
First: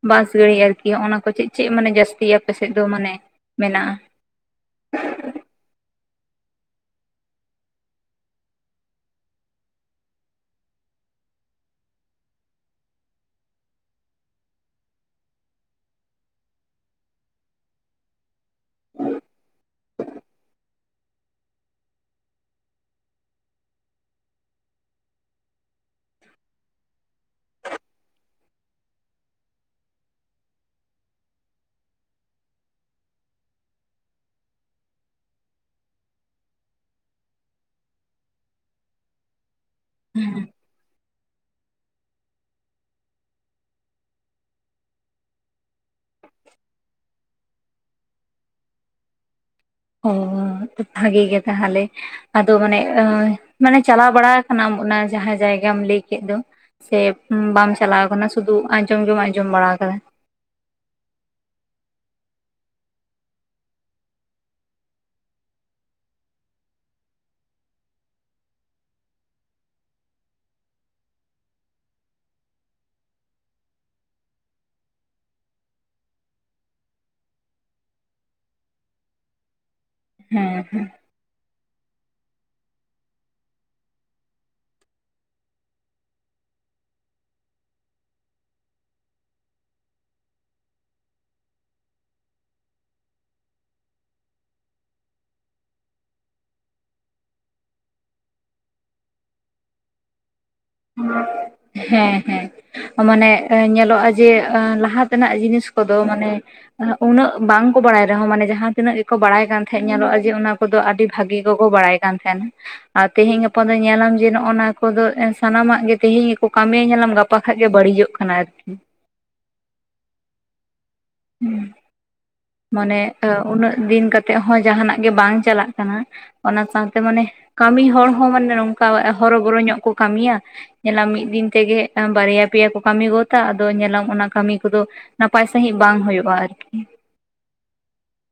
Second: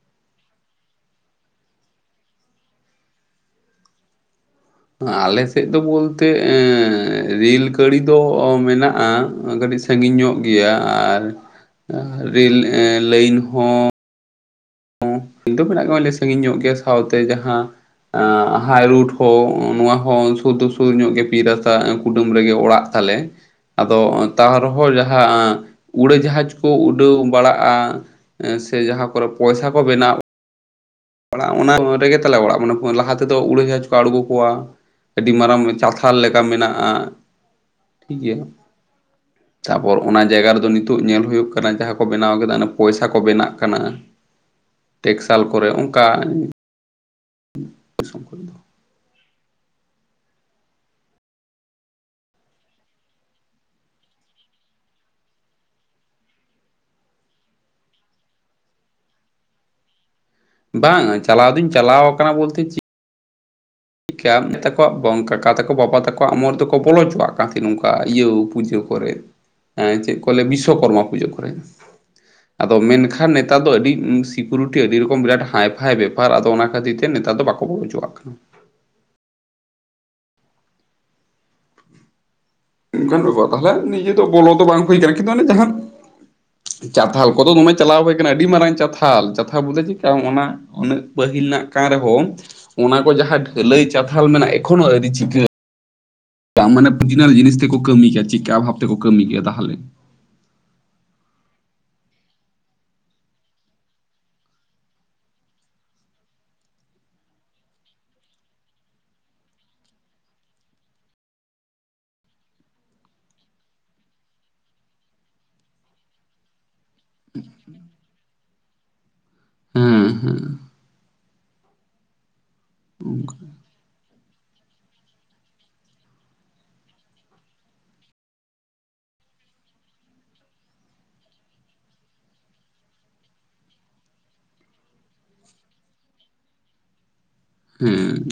ᱵᱟᱥ ᱜᱟᱲᱤ ᱟᱨᱠᱤ ᱦᱚᱜ-ᱚ ᱱᱟ ᱠᱚ ᱪᱮᱜ ᱪᱮᱜ ᱢᱟᱱᱮ ᱡᱟᱹᱥᱛᱤ ᱟᱯᱮ ᱥᱮᱫ ᱫᱚ ᱢᱟᱱᱮ ᱢᱮᱱᱟᱜ-ᱟ? ᱟᱞᱮ ᱥᱮᱫ ᱫᱚ ᱵᱚᱞᱛᱮ ᱨᱮᱹᱞ ᱜᱟᱹᱲᱤ ᱫᱚ ᱢᱮᱱᱟᱜ-ᱟ ᱠᱟᱹᱴᱤᱡ ᱥᱟᱺᱜᱤᱧ ᱧᱚᱜ ᱜᱮᱭᱟ ᱟᱨ ᱨᱮᱹᱞ ᱞᱟᱹᱭᱤᱱ ᱦᱚᱸ ᱫᱚ ᱢᱮᱱᱟᱜ ᱜᱮ ᱥᱟᱺᱜᱤᱧ ᱧᱚᱜ ᱜᱮᱭᱟ ᱥᱟᱶᱛᱮ ᱡᱟᱦᱟ ᱦᱟᱭᱨᱳᱰ ᱦᱚᱸ ᱱᱚᱣᱟ ᱦᱚᱸ ᱥᱩᱨ ᱫᱚ ᱥᱩᱨ ᱧᱚᱜ ᱜᱮ ᱯᱤᱪ ᱨᱟᱥᱛᱟ ᱠᱩᱰᱟᱹᱢ ᱨᱮᱜᱮ ᱚᱲᱟᱜ ᱛᱟᱞᱮ᱾ ᱟᱫᱚ ᱛᱟᱣ ᱨᱮᱦᱚᱸ ᱡᱟᱦᱟᱸ ᱩᱲᱟᱹ ᱡᱟᱦᱟᱡᱽ ᱠᱚ ᱩᱰᱟᱹᱣ ᱵᱟᱲᱟᱜ-ᱟ᱾ ᱮ ᱥᱮ ᱡᱟᱦᱟᱸ ᱠᱚᱨᱮ ᱯᱚᱭᱥᱟ ᱠᱚ ᱵᱮᱱᱟᱣ᱾ ᱚᱲᱟᱜ ᱚᱱᱟ ᱨᱮᱜᱮ ᱛᱟᱞᱮ ᱚᱲᱟᱜ ᱢᱟᱱᱮ ᱞᱟᱦᱟ ᱛᱮᱫᱚ ᱩᱲᱟᱹᱡᱟᱦᱟᱡᱽ ᱠᱚ ᱟᱲᱜᱩ ᱠᱚᱣᱟ᱾ ᱟᱹᱰᱤ ᱢᱟᱨᱟᱝ ᱪᱟᱛᱷᱟᱞ ᱞᱮᱠᱟ ᱢᱮᱱᱟᱜ-ᱟ ᱴᱷᱤᱠ ᱜᱮᱭᱟ᱾ ᱛᱟᱨ ᱯᱚᱨ ᱚᱱᱟ ᱡᱟᱭᱜᱟ ᱨᱮᱫᱚ ᱱᱤᱛᱚᱜ ᱧᱮᱞ ᱦᱩᱭᱩᱜ ᱠᱟᱱᱟ, ᱡᱟᱦᱟᱸ ᱠᱚ ᱵᱮᱱᱟᱣ ᱠᱮᱫᱟ ᱯᱚᱭᱥᱟ ᱠᱚ ᱵᱮᱱᱟᱜ ᱠᱟᱱᱟ᱾ ᱴᱮᱠᱥᱟᱞ ᱠᱚᱨᱮ ᱚᱝᱠᱟ᱾ ᱥᱚᱝᱠᱚ ᱫᱚ ᱾ ᱚ ᱟ ᱵᱷᱟᱹᱜᱮ ᱜᱮ ᱛᱟᱦᱟᱞᱮ᱾ ᱟᱫᱚ ᱢᱟᱱᱮ ᱢᱟᱱᱮ ᱪᱟᱞᱟᱣ ᱵᱟᱲᱟ ᱠᱟᱱᱟᱢ ᱚᱱᱟ ᱡᱟᱦᱟᱸ ᱡᱟᱭᱜᱟᱢ ᱞᱟᱹᱭ ᱠᱮᱫ ᱫᱚ? ᱥᱮ ᱵᱟᱢ ᱪᱟᱞᱟᱣ ᱟᱠᱟᱱᱟ ᱥᱩᱫᱩ ᱟᱸᱡᱚᱢ ᱜᱮᱢ ᱟᱸᱡᱚᱢ ᱵᱟᱲᱟ ᱠᱟᱫᱟ? ᱵᱟᱝ-ᱟ, ᱪᱟᱞᱟᱣ ᱫᱩᱧ ᱪᱟᱞᱟᱣ ᱠᱟᱱᱟ ᱵᱚᱞᱛᱮ ᱪᱤᱜ ᱠᱮᱭᱟ ᱢᱮᱛᱟᱠᱚᱣᱟ ᱵᱟᱝ ᱠᱟᱠᱟ ᱛᱟᱠᱚ, ᱵᱟᱵᱟ ᱛᱟᱠᱚᱣᱟᱜ ᱚᱢᱚᱨ ᱫᱚᱠᱚ ᱵᱚᱞᱚ ᱦᱚᱪᱚᱣᱟᱜ ᱠᱟᱱ ᱛᱟᱦᱮᱸᱫ ᱱᱚᱝᱠᱟ ᱤᱭᱟᱹ ᱯᱩᱡᱟᱹ ᱠᱚᱨᱮ᱾ ᱦᱮᱸ ᱪᱮᱫ ᱠᱚ ᱞᱟᱹᱭᱟ ᱵᱤᱥᱥᱠᱚᱨᱢᱟ ᱯᱩᱡᱟᱹ ᱠᱚᱨᱮ᱾ [inaudible] ᱟᱫᱚ ᱢᱮᱱᱠᱷᱟᱱ ᱱᱮᱛᱟᱨ ᱫᱚ ᱟᱹᱰᱤ ᱥᱤᱠᱩᱨᱤᱴᱤ ᱟᱹᱰᱤ ᱨᱚᱠᱚᱢ ᱵᱤᱨᱟᱴ ᱦᱟᱭᱯᱷᱟᱭ ᱵᱮᱯᱟᱨ ᱟᱫᱚ ᱚᱱᱟ ᱠᱷᱟᱹᱛᱤᱨ ᱛᱮ ᱱᱮᱛᱟᱨ ᱫᱚ ᱵᱟᱠᱚ ᱵᱚᱞᱚᱦᱚᱪᱚᱭᱟᱜ᱾ ᱪᱚ ᱟᱜ ᱠᱟᱱᱟ᱾ ᱦᱮᱸ ᱦᱩᱸ᱾ ᱚᱱᱠᱟᱱ ᱵᱮᱯᱟᱨ ᱛᱟᱦᱚᱞᱮ ᱱᱤᱡᱮ ᱫᱚ ᱵᱚᱞᱚ ᱫᱚ ᱵᱟᱝ ᱦᱩᱭ ᱠᱟᱱᱟ ᱠᱤᱱᱛᱩ ᱚᱱᱮ ᱡᱟᱦᱟᱱ ᱪᱟᱛᱷᱟᱞ ᱠᱚᱫᱚ ᱫᱚᱢᱮ ᱪᱟᱞᱟᱣ ᱦᱩᱭ ᱠᱟᱱᱟ, ᱟᱹᱰᱤ ᱢᱟᱨᱟᱝ ᱪᱟᱛᱷᱟᱞ, ᱪᱟᱛᱷᱟ ᱵᱚᱞᱮ ᱪᱮᱫᱠᱟ ᱦᱚᱸᱜ-ᱚᱱᱟ ᱩᱱᱟᱹᱜ ᱯᱟᱹᱦᱤᱞ ᱱᱟᱜ ᱠᱟᱱ ᱨᱮᱦᱚᱸ ᱚᱱᱟ ᱠᱚ ᱡᱟᱦᱟᱸ ᱰᱷᱟᱹᱞᱟᱹᱭ ᱪᱟᱛᱷᱟᱞ ᱢᱮᱱᱟᱜᱼᱟ ᱮᱠᱷᱚᱱ ᱦᱚᱸ ᱟᱹᱨᱤ ᱪᱤᱠᱟᱹ ᱢᱟᱱᱮ ᱯᱷᱤᱡᱤᱱᱟᱹᱞ ᱡᱤᱱᱤᱥ ᱛᱮᱠᱚ ᱠᱟᱹᱢᱤᱭ-ᱠᱟ ᱪᱤᱫᱠᱟ ᱵᱷᱟᱵ ᱛᱮᱠᱚ ᱠᱟᱹᱢᱤ ᱠᱮᱜ-ᱟ ᱛᱟᱦᱞᱮ᱾ ᱦᱮᱸ ᱦᱮᱸ᱾ ᱚ ᱢᱟᱱᱮ ᱮ ᱧᱮᱞᱚᱜ-ᱟ ᱡᱮ ᱞᱟᱦᱟ ᱛᱮᱱᱟᱜ ᱡᱤᱱᱤᱥ ᱠᱚᱫᱚ ᱢᱟᱱᱮ ᱮ ᱩᱱᱟᱹᱜ ᱵᱟᱝᱠᱚ ᱵᱟᱲᱟᱭ ᱨᱮᱦᱚᱸ ᱢᱟᱱᱮ ᱡᱟᱦᱟᱸᱛᱤᱱᱟᱹᱜ ᱜᱮᱠᱚ ᱵᱟᱲᱟᱭ ᱠᱟᱱ ᱛᱟᱦᱮᱸᱜ ᱧᱮᱞᱚᱜᱼᱟ ᱡᱮ ᱚᱱᱟ ᱠᱚᱫᱚ ᱟᱹᱰᱤ ᱵᱷᱟᱜᱤᱞᱨ ᱜᱮᱠᱚ ᱵᱟᱲᱟᱭ ᱠᱟᱱ ᱛᱟᱦᱮᱸᱱᱟ ᱟᱨ ᱛᱮᱦᱮᱸᱧ ᱜᱟᱯᱟ ᱫᱚ ᱧᱮᱞᱟᱢ ᱡᱮ ᱱᱚᱜ-ᱟᱱᱟ ᱠᱚᱫᱚ ᱮᱥ ᱥᱟᱱᱟᱢᱟᱜ ᱜᱮ ᱛᱮᱦᱮᱸᱧ ᱜᱮᱠᱚ ᱠᱟᱹᱢᱤᱭᱟ ᱧᱮᱞᱟᱢ ᱜᱟᱯᱟ ᱠᱷᱟᱡ ᱜᱮ ᱵᱟᱲᱤᱡᱟᱜ ᱠᱟᱱᱟ ᱟᱨᱠᱤ᱾ ᱦᱩᱸ ᱦᱩᱸ᱾ ᱦᱩᱸ ᱢᱟᱱᱮ ᱮ ᱩᱱᱟᱹᱜ ᱫᱤᱱ ᱠᱟᱛᱮᱜ ᱦᱚᱸ ᱡᱟᱦᱟᱸᱱᱟᱜ ᱜᱮ ᱵᱟᱝ ᱪᱟᱞᱟᱜ ᱠᱟᱱᱟ᱾ ᱚᱱᱟ ᱥᱟᱶᱛᱮ ᱢᱟᱱᱮ ᱠᱟᱹᱢᱤ ᱦᱚᱲ ᱦᱚᱸ ᱢᱟᱱᱮ ᱱᱚᱝᱠᱟ ᱦᱚᱨᱚᱵᱚᱨᱚ ᱧᱚᱜ ᱠᱚ ᱠᱟᱹᱢᱤᱭᱟ᱾ ᱧᱮᱞᱟᱢ ᱢᱤᱫ ᱫᱤᱱ ᱛᱮᱜᱮ ᱮᱸ ᱵᱟᱨᱭᱟ ᱯᱮᱭᱟ ᱠᱚ ᱠᱟᱹᱢᱤ ᱜᱚᱫᱟ ᱟᱫᱚ ᱧᱮᱞᱟᱢ ᱚᱱᱟ ᱠᱟᱹᱢᱤ ᱠᱚᱫᱚ ᱱᱟᱯᱟᱭ ᱥᱟᱹᱦᱤᱡ ᱵᱟᱝ ᱦᱩᱭᱩᱜᱼᱟ ᱟᱨᱠᱤ ᱦᱩᱸ᱾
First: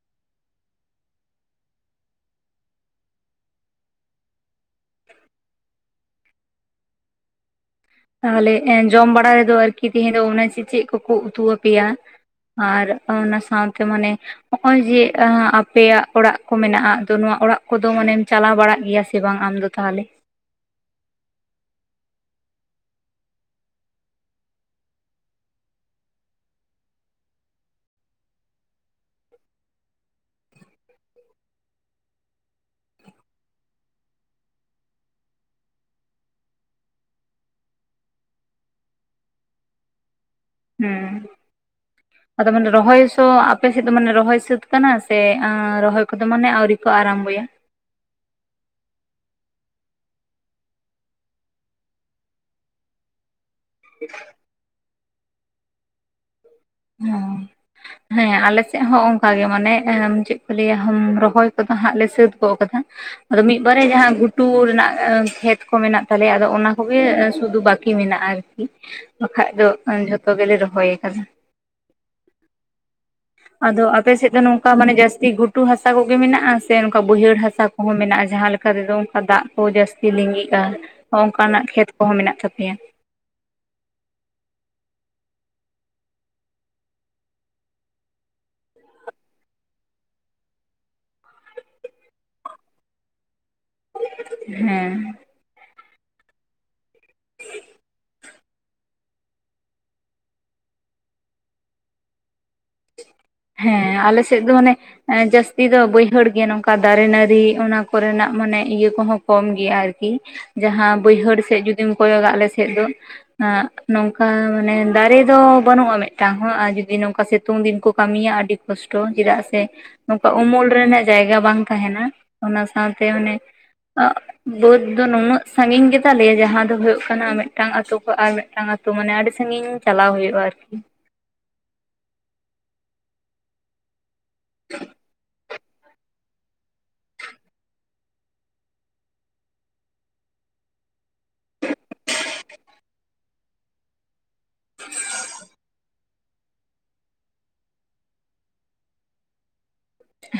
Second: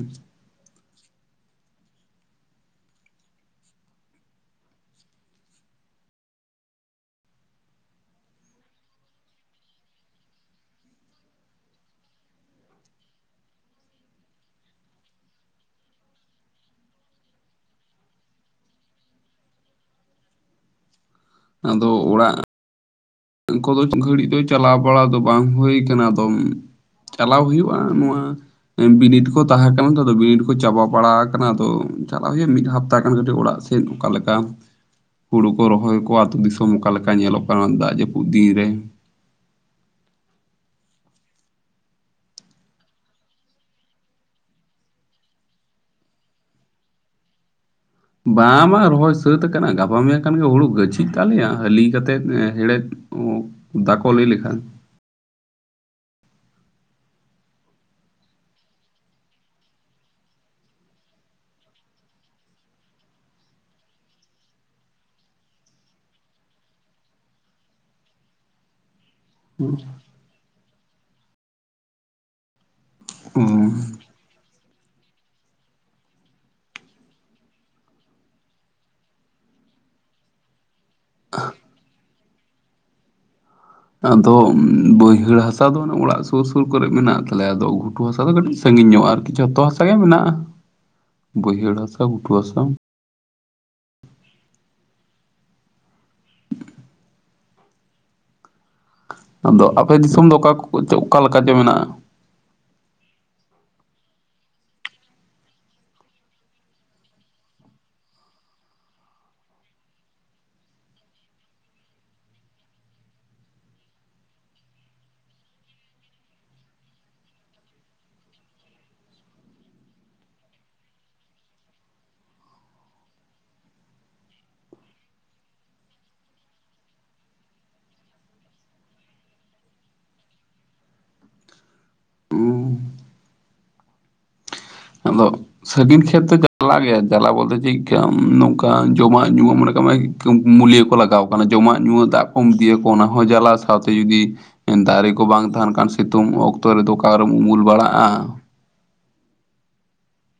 ᱛᱟᱦᱞᱮ ᱮᱸ ᱡᱚᱢ ᱵᱟᱲᱟ ᱨᱮᱫᱚ ᱟᱨᱠᱤ ᱛᱮᱦᱮᱸᱧ ᱫᱚ ᱚᱱᱟ ᱪᱮ-ᱪᱮᱫ ᱠᱚᱠᱚ ᱩᱛᱩ ᱟᱯᱮᱭᱟ? ᱟᱨ ᱚᱱᱟ ᱥᱟᱶᱛᱮ ᱢᱟᱱᱮ ᱚᱜ-ᱚᱭ ᱡᱮ ᱟᱸ ᱟᱯᱮᱭᱟᱜ ᱚᱲᱟᱜ ᱠᱚ ᱢᱮᱱᱟᱜ-ᱟ ᱟᱫᱚ ᱱᱚᱣᱟ ᱚᱲᱟᱜ ᱠᱚᱫᱚ ᱢᱟᱱᱮᱢ ᱪᱟᱞᱟᱣ ᱵᱟᱲᱟᱜ ᱜᱮᱭᱟ ᱥᱮ ᱥᱮ ᱵᱟᱝ ᱟᱢᱫᱚ ᱛᱟᱦᱞᱮ? ᱟᱫᱚ ᱚᱲᱟᱜ ᱠᱚᱫᱚ ᱜᱷᱟᱹᱲᱤᱡ ᱫᱚ ᱪᱟᱞᱟᱣ ᱵᱟᱲᱟ ᱫᱚ ᱵᱟᱝ ᱦᱩᱭ ᱠᱟᱱᱟ ᱟᱫᱚᱢ ᱪᱟᱞᱟᱣ ᱦᱩᱭᱩᱜ-ᱟ ᱱᱚᱣᱟ ᱮᱸ ᱵᱤᱱᱤᱰ ᱠᱚ ᱛᱟᱦᱮᱸ ᱠᱟᱱᱟ ᱛᱚ, ᱟᱫᱚ ᱵᱤᱱᱤᱰ ᱠᱚ ᱪᱟᱵᱟ ᱵᱟᱲᱟ ᱟᱠᱟᱱᱟ ᱟᱫᱚ ᱪᱟᱞᱟᱣ ᱦᱩᱭᱩᱜ-ᱟ ᱢᱤᱫ ᱦᱟᱯᱛᱟ ᱠᱟᱹᱴᱤᱡ ᱚᱲᱟᱜ ᱥᱮ᱾ ᱪᱮᱫ ᱚᱠᱟ ᱞᱮᱠᱟ ᱦᱩᱲᱩ ᱠᱚ ᱨᱚᱦᱚᱭ ᱠᱚ ᱟᱹᱛᱩ ᱫᱤᱥᱚᱢ ᱚᱠᱟ ᱞᱮᱠᱟ ᱧᱮᱞᱚᱜ ᱠᱟᱱᱟ ᱫᱟᱜᱽ ᱡᱟᱹᱯᱩᱫ ᱯᱩᱫ ᱫᱤᱱ ᱨᱮ᱾ ᱦᱩᱸ᱾ ᱟᱫᱚ ᱢᱟᱱᱮ ᱨᱚᱦᱚᱭ ᱥᱚ ᱟᱯᱮᱥᱮᱫ ᱫᱚ ᱢᱟᱱᱮ ᱨᱚᱦᱚᱭ ᱥᱟᱹᱛ ᱠᱟᱱᱟ ᱥᱮ ᱟᱸ ᱨᱚᱦᱚᱭ ᱠᱚᱫᱚ ᱢᱟᱱᱮ ᱟᱣᱨᱤ ᱠᱚ ᱟᱨᱟᱢᱵᱚᱭᱟ᱾ ᱵᱟᱝ ᱵᱟᱝ ᱨᱚᱦᱚᱭ ᱥᱟᱹᱛ ᱟᱠᱟᱱᱟ, ᱜᱟᱯᱟ ᱢᱮᱭᱟᱝ ᱠᱷᱟᱱ ᱜᱮ ᱦᱩᱲᱩ ᱜᱟᱹᱪᱷᱤᱜ ᱛᱟᱞᱮᱭᱟ, ᱦᱟᱹᱞᱤ ᱠᱟᱛᱮᱫ ᱦᱮᱲᱮᱫ ᱚᱸ ᱫᱟᱠᱚ ᱞᱟᱹᱭ ᱞᱮᱠᱷᱟᱱ᱾ ᱦᱚᱸ᱾ ᱦᱮᱸ ᱟᱞᱮ ᱥᱮᱜ ᱦᱚᱸ ᱚᱝᱠᱟ ᱜᱮ ᱢᱟᱱᱮ ᱮᱸ ᱪᱮᱫ ᱠᱚ ᱞᱟᱹᱭᱟ ᱦᱩᱸᱢ ᱨᱚᱦᱚᱭ ᱠᱚᱫᱚ ᱦᱟᱸᱜ ᱞᱮ ᱥᱟᱹᱛ ᱜᱚᱫ ᱟᱠᱟᱫᱟ᱾ ᱟᱫᱚ ᱢᱤᱫᱵᱟᱨᱮ ᱡᱟᱦᱟᱸ ᱜᱷᱩᱴᱩ ᱨᱮᱱᱟᱜ ᱟᱹ ᱠᱷᱮᱛ ᱠᱚ ᱢᱮᱱᱟᱜ ᱛᱟᱞᱮᱭᱟ ᱟᱫᱚ ᱚᱱᱟ ᱠᱚᱜᱮ ᱥᱩᱫᱩ ᱵᱟᱠᱤ ᱢᱮᱱᱟᱜᱼᱟ ᱟᱨ ᱠᱤ, ᱵᱟᱠᱷᱟᱡ ᱫᱚ ᱮᱸ ᱡᱷᱚᱛᱚ ᱜᱮᱞᱮ ᱨᱚᱦᱚᱭ ᱟᱠᱟᱫᱟ᱾ ᱟᱫᱚ ᱟᱯᱮ ᱥᱮᱫ ᱫᱚ ᱱᱚᱝ ᱠᱟ ᱢᱟᱱᱮ ᱡᱟᱹᱥᱛᱤ ᱜᱷᱩᱴᱩ ᱦᱟᱥᱟ ᱠᱚᱜᱮ ᱢᱮᱱᱟᱜ-ᱟ ᱥᱮ ᱱᱚᱠᱟ ᱵᱟᱹᱭᱦᱟᱹᱲ ᱦᱟᱥᱟ ᱠᱚᱦᱚᱸ ᱢᱮᱱᱟᱜ-ᱟ ᱡᱟᱦᱟᱸ ᱞᱮᱠᱟ ᱨᱮᱫᱚ ᱚᱱᱠᱟ ᱫᱟᱜᱽ ᱠᱚ ᱡᱟᱹᱥᱛᱤ ᱞᱤᱸᱜᱤᱜᱼᱟ, ᱟᱱᱠᱟᱱᱟᱜ ᱠᱷᱮᱛ ᱠᱚᱦᱚᱸ ᱢᱮᱱᱟᱜ ᱛᱟᱯᱮᱭᱟ? ᱟᱫᱚ ᱵᱟᱹᱭᱦᱟᱹᱲ ᱦᱟᱥᱟ ᱫᱚ ᱚᱱᱮ ᱚᱲᱟᱜ ᱥᱩᱨ ᱥᱩᱨ ᱠᱚᱨᱮᱜ ᱢᱮᱱᱟᱜ ᱛᱟᱞᱮᱭᱟ ᱟᱫᱚ ᱜᱷᱩᱴᱩ ᱦᱟᱥᱟ ᱫᱚ ᱠᱟᱹᱴᱤᱡ ᱥᱟᱺᱜᱤᱧ ᱧᱚᱜᱼᱟ ᱟᱨᱠᱤ᱾ ᱡᱷᱚᱛᱚ ᱦᱟᱥᱟ ᱜᱮ ᱢᱮᱱᱟᱜᱼᱟ, ᱵᱟᱹᱭᱦᱟᱹᱲ ᱦᱟᱥᱟ ᱜᱷᱩᱴᱩ ᱦᱟᱥᱟ᱾ ᱦᱮᱸ᱾ [inaudible] ᱟᱫᱚ ᱟᱯᱮ ᱫᱤᱥᱚᱢ ᱫᱚ ᱚᱠᱟ ᱚᱠᱟ ᱞᱮᱠᱟ ᱪᱚ ᱢᱮᱱᱟᱜᱼᱟ? ᱦᱮᱸ ᱟᱞᱮ ᱥᱮᱜ ᱫᱚ ᱚᱱᱮ ᱮᱸ ᱡᱟᱹᱥᱛᱤ ᱫᱚ ᱵᱟᱹᱭᱦᱟᱹᱲ ᱜᱮ ᱱᱚᱝᱠᱟ ᱫᱟᱨᱮ ᱱᱟᱹᱲᱤ ᱚᱱᱟ ᱠᱚᱨᱮᱱᱟᱜ ᱢᱟᱱᱮ ᱤᱭᱟᱹ ᱠᱚᱦᱚᱸ ᱠᱚᱢ ᱜᱮᱭᱟ ᱟᱨᱠᱤ ᱡᱟᱦᱟᱸ ᱵᱟᱹᱭᱦᱟᱹᱲ ᱥᱮᱜ ᱡᱩᱫᱤᱢ ᱠᱚᱭᱚᱜᱟ ᱟᱞᱮ ᱥᱮᱜ ᱫᱚ ᱟᱸ ᱱᱚᱝᱠᱟ ᱢᱟᱱᱮ ᱫᱟᱨᱮ ᱫᱚ ᱵᱟᱹᱱᱩᱜᱼᱟ ᱢᱤᱫᱴᱟᱝ ᱦᱚᱸ ᱟᱨ ᱡᱩᱫᱤ ᱥᱤᱛᱩᱝ ᱫᱤᱱ ᱠᱚ ᱠᱟᱢᱤᱭᱟ, ᱟᱰᱤ ᱠᱚᱥᱴᱚ ᱪᱮᱫᱟᱜ ᱥᱮ ᱱᱚᱝᱠᱟ ᱩᱢᱩᱞ ᱨᱮᱱᱟᱜ ᱡᱟᱭᱜᱟ ᱵᱟᱝ ᱛᱟᱦᱮᱸᱱᱟ, ᱚᱱᱟ ᱥᱟᱶᱛᱮ ᱚᱱᱮ ᱟᱸ ᱵᱟᱹᱫᱽ ᱫᱚ ᱱᱩᱱᱟᱹᱜ ᱥᱟᱺᱜᱤᱧ ᱜᱮᱛᱟᱞᱮᱭᱟ ᱡᱟᱦᱟᱸ ᱫᱚ ᱦᱳᱭᱳᱜ ᱠᱟᱱᱟ ᱢᱤᱫᱴᱟᱝ ᱟᱛᱳ ᱠᱷᱚᱱ ᱟᱨ ᱢᱤᱫᱴᱟᱝ ᱟᱛᱳ ᱛᱚ ᱢᱟᱱᱮ ᱟᱰᱤ ᱥᱟᱺᱜᱤᱧ ᱪᱟᱞᱟᱣ ᱦᱩᱭᱩᱜᱼᱟ ᱟᱨᱠᱤ ᱟᱫᱚ ᱥᱟᱺᱜᱤᱧ ᱠᱷᱮᱛ ᱫᱚ ᱡᱟᱞᱟ ᱜᱮᱭᱟ ᱡᱟᱞᱟ ᱵᱚᱞᱛᱮ ᱪᱮᱫᱠᱟ ᱱᱚᱝᱠᱟ ᱡᱚᱢᱟᱜ ᱧᱩᱣᱟᱜ ᱢᱚᱱᱮ ᱠᱟᱜ ᱢᱮ ᱢᱩᱞᱭᱟᱹ ᱠᱚ ᱞᱟᱜᱟᱣᱼᱼ ᱢᱟᱱᱮ ᱡᱚᱢᱟᱜ ᱧᱩᱣᱟᱜ ᱫᱟᱜ ᱠᱚᱢ ᱤᱫᱤᱭᱟᱠᱚᱣᱟ ᱚᱱᱟ ᱦᱚᱸ ᱡᱟᱞᱟ ᱥᱟᱶᱛᱮ ᱡᱩᱫᱤ ᱫᱟᱨᱮ ᱠᱚ ᱵᱟᱝ ᱛᱟᱦᱮᱱ ᱠᱷᱟᱱ ᱥᱤᱛᱩᱢ ᱚᱠᱛᱚ ᱨᱮ ᱫᱚ ᱚᱠᱟ ᱠᱚᱨᱮᱢ ᱩᱢᱩᱞ ᱵᱟᱲᱟᱜᱼᱟ᱾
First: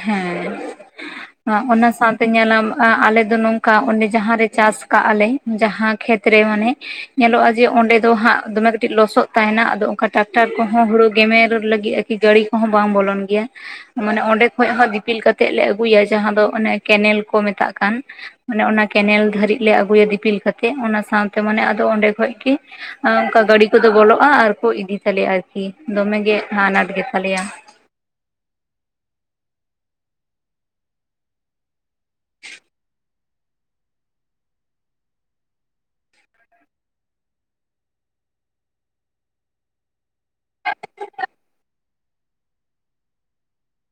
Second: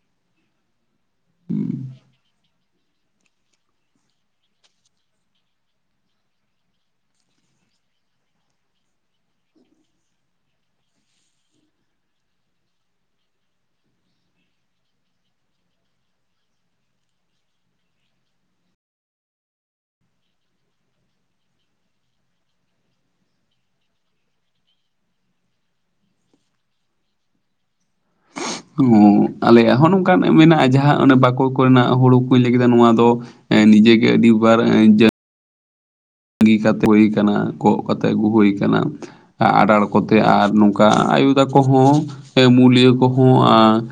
ᱦᱮᱸ ᱚᱱᱟ ᱥᱟᱶᱛᱮ ᱧᱮᱞᱟᱢ ᱟᱞᱮ ᱫᱚ ᱱᱚᱝᱠᱟ ᱚᱸᱰᱮ ᱡᱟᱦᱟᱸᱨᱮ ᱪᱟᱥ ᱠᱟᱜᱼᱟᱞᱮ ᱡᱟᱦᱟᱸ ᱠᱷᱮᱛ ᱨᱮ ᱢᱟᱱᱮ ᱧᱮᱞᱚᱜᱼᱟ ᱡᱮ ᱚᱸᱰᱮ ᱫᱚ ᱦᱟᱸᱜ ᱫᱚᱢᱮ ᱠᱟᱹᱴᱤᱡ ᱞᱚᱥᱚᱫ ᱛᱟᱦᱮᱱᱟ ᱟᱫᱚ ᱚᱱᱠᱟ ᱴᱟᱠᱴᱟᱨ ᱠᱚᱦᱚᱸ ᱦᱩᱲᱩ ᱜᱮᱢᱮᱨ ᱞᱟᱹᱜᱤᱫ ᱜᱟᱹᱲᱤ ᱠᱚᱦᱚᱸ ᱵᱟᱝ ᱵᱚᱞᱚᱱ ᱜᱮᱭᱟ ᱢᱟᱱᱮ ᱚᱸᱰᱮ ᱠᱷᱚᱡ ᱦᱚᱸ ᱫᱤᱯᱤᱞ ᱠᱟᱛᱮᱫ ᱞᱮ ᱟᱹᱜᱩᱭᱟ ᱡᱟᱦᱟᱸ ᱫᱚ ᱚᱱᱮ ᱠᱮᱱᱮᱞ ᱠᱚ ᱢᱮᱛᱟᱜ ᱠᱟᱱ ᱢᱟᱱᱮ ᱚᱱᱟ ᱠᱮᱱᱮᱞ ᱫᱷᱟᱹᱨᱤᱡ ᱞᱮ ᱟᱹᱜᱩᱭᱟ ᱫᱤᱯᱤᱞ ᱠᱟᱛᱮᱜ ᱚᱱᱟ ᱥᱟᱶᱛᱮ ᱢᱟᱱᱮ ᱟᱫᱚ ᱚᱸᱰᱮ ᱠᱷᱚᱡ ᱜᱮ ᱚᱱᱠᱟ ᱜᱟᱹᱰᱤ ᱠᱚᱫᱚ ᱵᱚᱞᱚᱜᱼᱟ ᱟᱨ ᱠᱚ ᱤᱫᱤ ᱛᱟᱞᱮᱭᱟ ᱟᱨᱠᱤ ᱫᱚᱢᱮ ᱜᱮ ᱟᱱᱟᱴ ᱜᱮᱛᱟᱞᱮᱭᱟ ᱦᱚᱸ ᱟᱞᱮᱭᱟᱜ ᱦᱚᱸ ᱱᱚᱝᱠᱟᱱ ᱢᱮᱱᱟᱜᱼᱟ ᱡᱟᱦᱟᱸ ᱚᱱᱮ ᱵᱟᱠᱩ ᱠᱚᱨᱮᱱᱟᱜ ᱦᱩᱲᱩ ᱠᱩᱧ ᱞᱟᱹᱭ ᱠᱮᱫᱟ ᱱᱚᱣᱟ ᱫᱚ ᱱᱤᱡᱮ ᱜᱮ ᱟᱹᱰᱤ ᱵᱟᱨ ᱛᱟᱹᱜᱤ ᱠᱟᱛᱮ ᱦᱩᱭ ᱠᱟᱱᱟ ᱠᱚᱜ ᱠᱟᱛᱮ ᱟᱹᱜᱩ ᱦᱩᱭ ᱟᱠᱟᱱᱟ ᱟᱸᱲᱟᱲᱼᱼ ᱠᱚᱛᱮ ᱟᱨ ᱱᱚᱝᱠᱟ ᱟᱭᱳ ᱛᱟᱠᱚ ᱦᱚᱸ ᱢᱩᱞᱤᱭᱟᱹ ᱠᱚᱦᱚᱸ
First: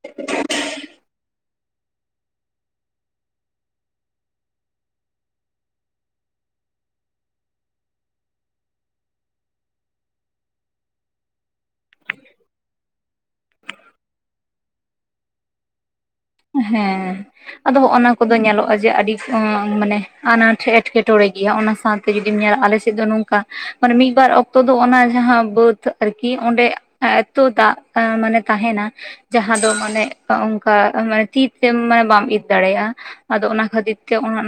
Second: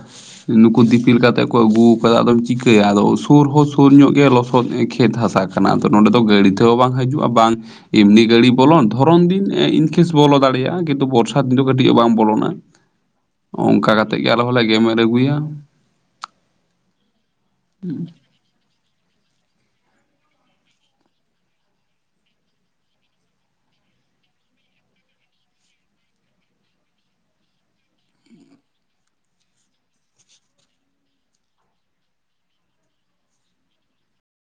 ᱱᱩᱠᱩ ᱫᱤᱯᱤᱞ ᱠᱟᱛᱮᱜ ᱠᱚ ᱟᱹᱜᱩᱣ ᱟᱠᱟᱫᱟ ᱟᱫᱚᱢ ᱪᱤᱠᱟᱹᱭᱟ ᱟᱫᱚ ᱥᱩᱨ ᱦᱚᱸ ᱥᱩᱨ ᱧᱚᱜ ᱜᱮ ᱞᱚᱥᱚᱫ ᱠᱷᱮᱛ ᱦᱟᱥᱟ ᱠᱟᱱᱟ ᱟᱫᱚ ᱱᱚᱸᱰᱮ ᱫᱚ ᱜᱟᱹᱲᱤ ᱛᱮᱦᱚᱸ ᱵᱟᱝ ᱦᱟᱹᱡᱩᱜᱼᱟ ᱵᱟᱝ ᱮᱢᱱᱤ ᱜᱟᱹᱲᱤ ᱵᱚᱞᱚᱱ ᱫᱷᱚᱨᱚᱱ ᱫᱤᱱ ᱤᱱᱠᱮᱥ ᱵᱚᱞᱚ ᱫᱟᱲᱮᱭᱟᱜᱼᱟ ᱠᱤᱱᱛᱩ ᱵᱚᱨᱥᱟ ᱫᱤᱱ ᱫᱚ ᱠᱟᱹᱴᱤᱡ ᱦᱚ ᱵᱟᱝ ᱵᱚᱞᱚᱱᱟ [inaudible] ᱚᱱᱠᱟ ᱠᱟᱛᱮᱫ ᱜᱮ ᱟᱞᱮ ᱦᱚᱸᱞᱮ ᱜᱮᱢᱮᱨ ᱟᱹᱜᱩᱭᱟ ᱦᱮᱸ ᱟᱫᱚ ᱦᱚᱸᱜ-ᱱᱟ ᱠᱚ ᱫᱚ ᱧᱮᱞᱚᱜᱼᱟ ᱡᱮ ᱟᱰᱤ ᱢᱟᱱᱮ ᱟᱱᱟᱴ ᱮᱴᱠᱮᱴᱚᱬᱮ ᱜᱮᱭᱟ ᱚᱱᱟ ᱥᱟᱶᱛᱮ ᱡᱩᱫᱤᱢ ᱧᱮᱞᱟ ᱟᱞᱮᱥᱮᱫ ᱫᱚ ᱱᱚᱝᱠᱟ ᱢᱟᱱᱮ ᱢᱤᱫᱵᱟᱨ ᱚᱠᱛᱚ ᱫᱚ ᱚᱱᱟ ᱡᱟᱦᱟᱸ ᱵᱟᱹᱫᱽ ᱟᱨᱠᱤ ᱚᱸᱰᱮ ᱮᱛᱚ ᱫᱟᱜ ᱢᱟᱱᱮ ᱛᱟᱦᱮᱱᱟ ᱡᱟᱦᱟᱸ ᱫᱚ ᱢᱟᱱᱮ ᱚᱱᱠᱟ ᱢᱟᱱᱮ ᱛᱤ ᱛᱮ ᱢᱟᱱᱮ ᱵᱟᱢ ᱤᱨ ᱫᱟᱲᱮᱭᱟᱜᱼᱟ ᱟᱫᱚ ᱚᱱᱟ ᱠᱷᱟᱹᱛᱤᱨ ᱛᱮ [unintelligible]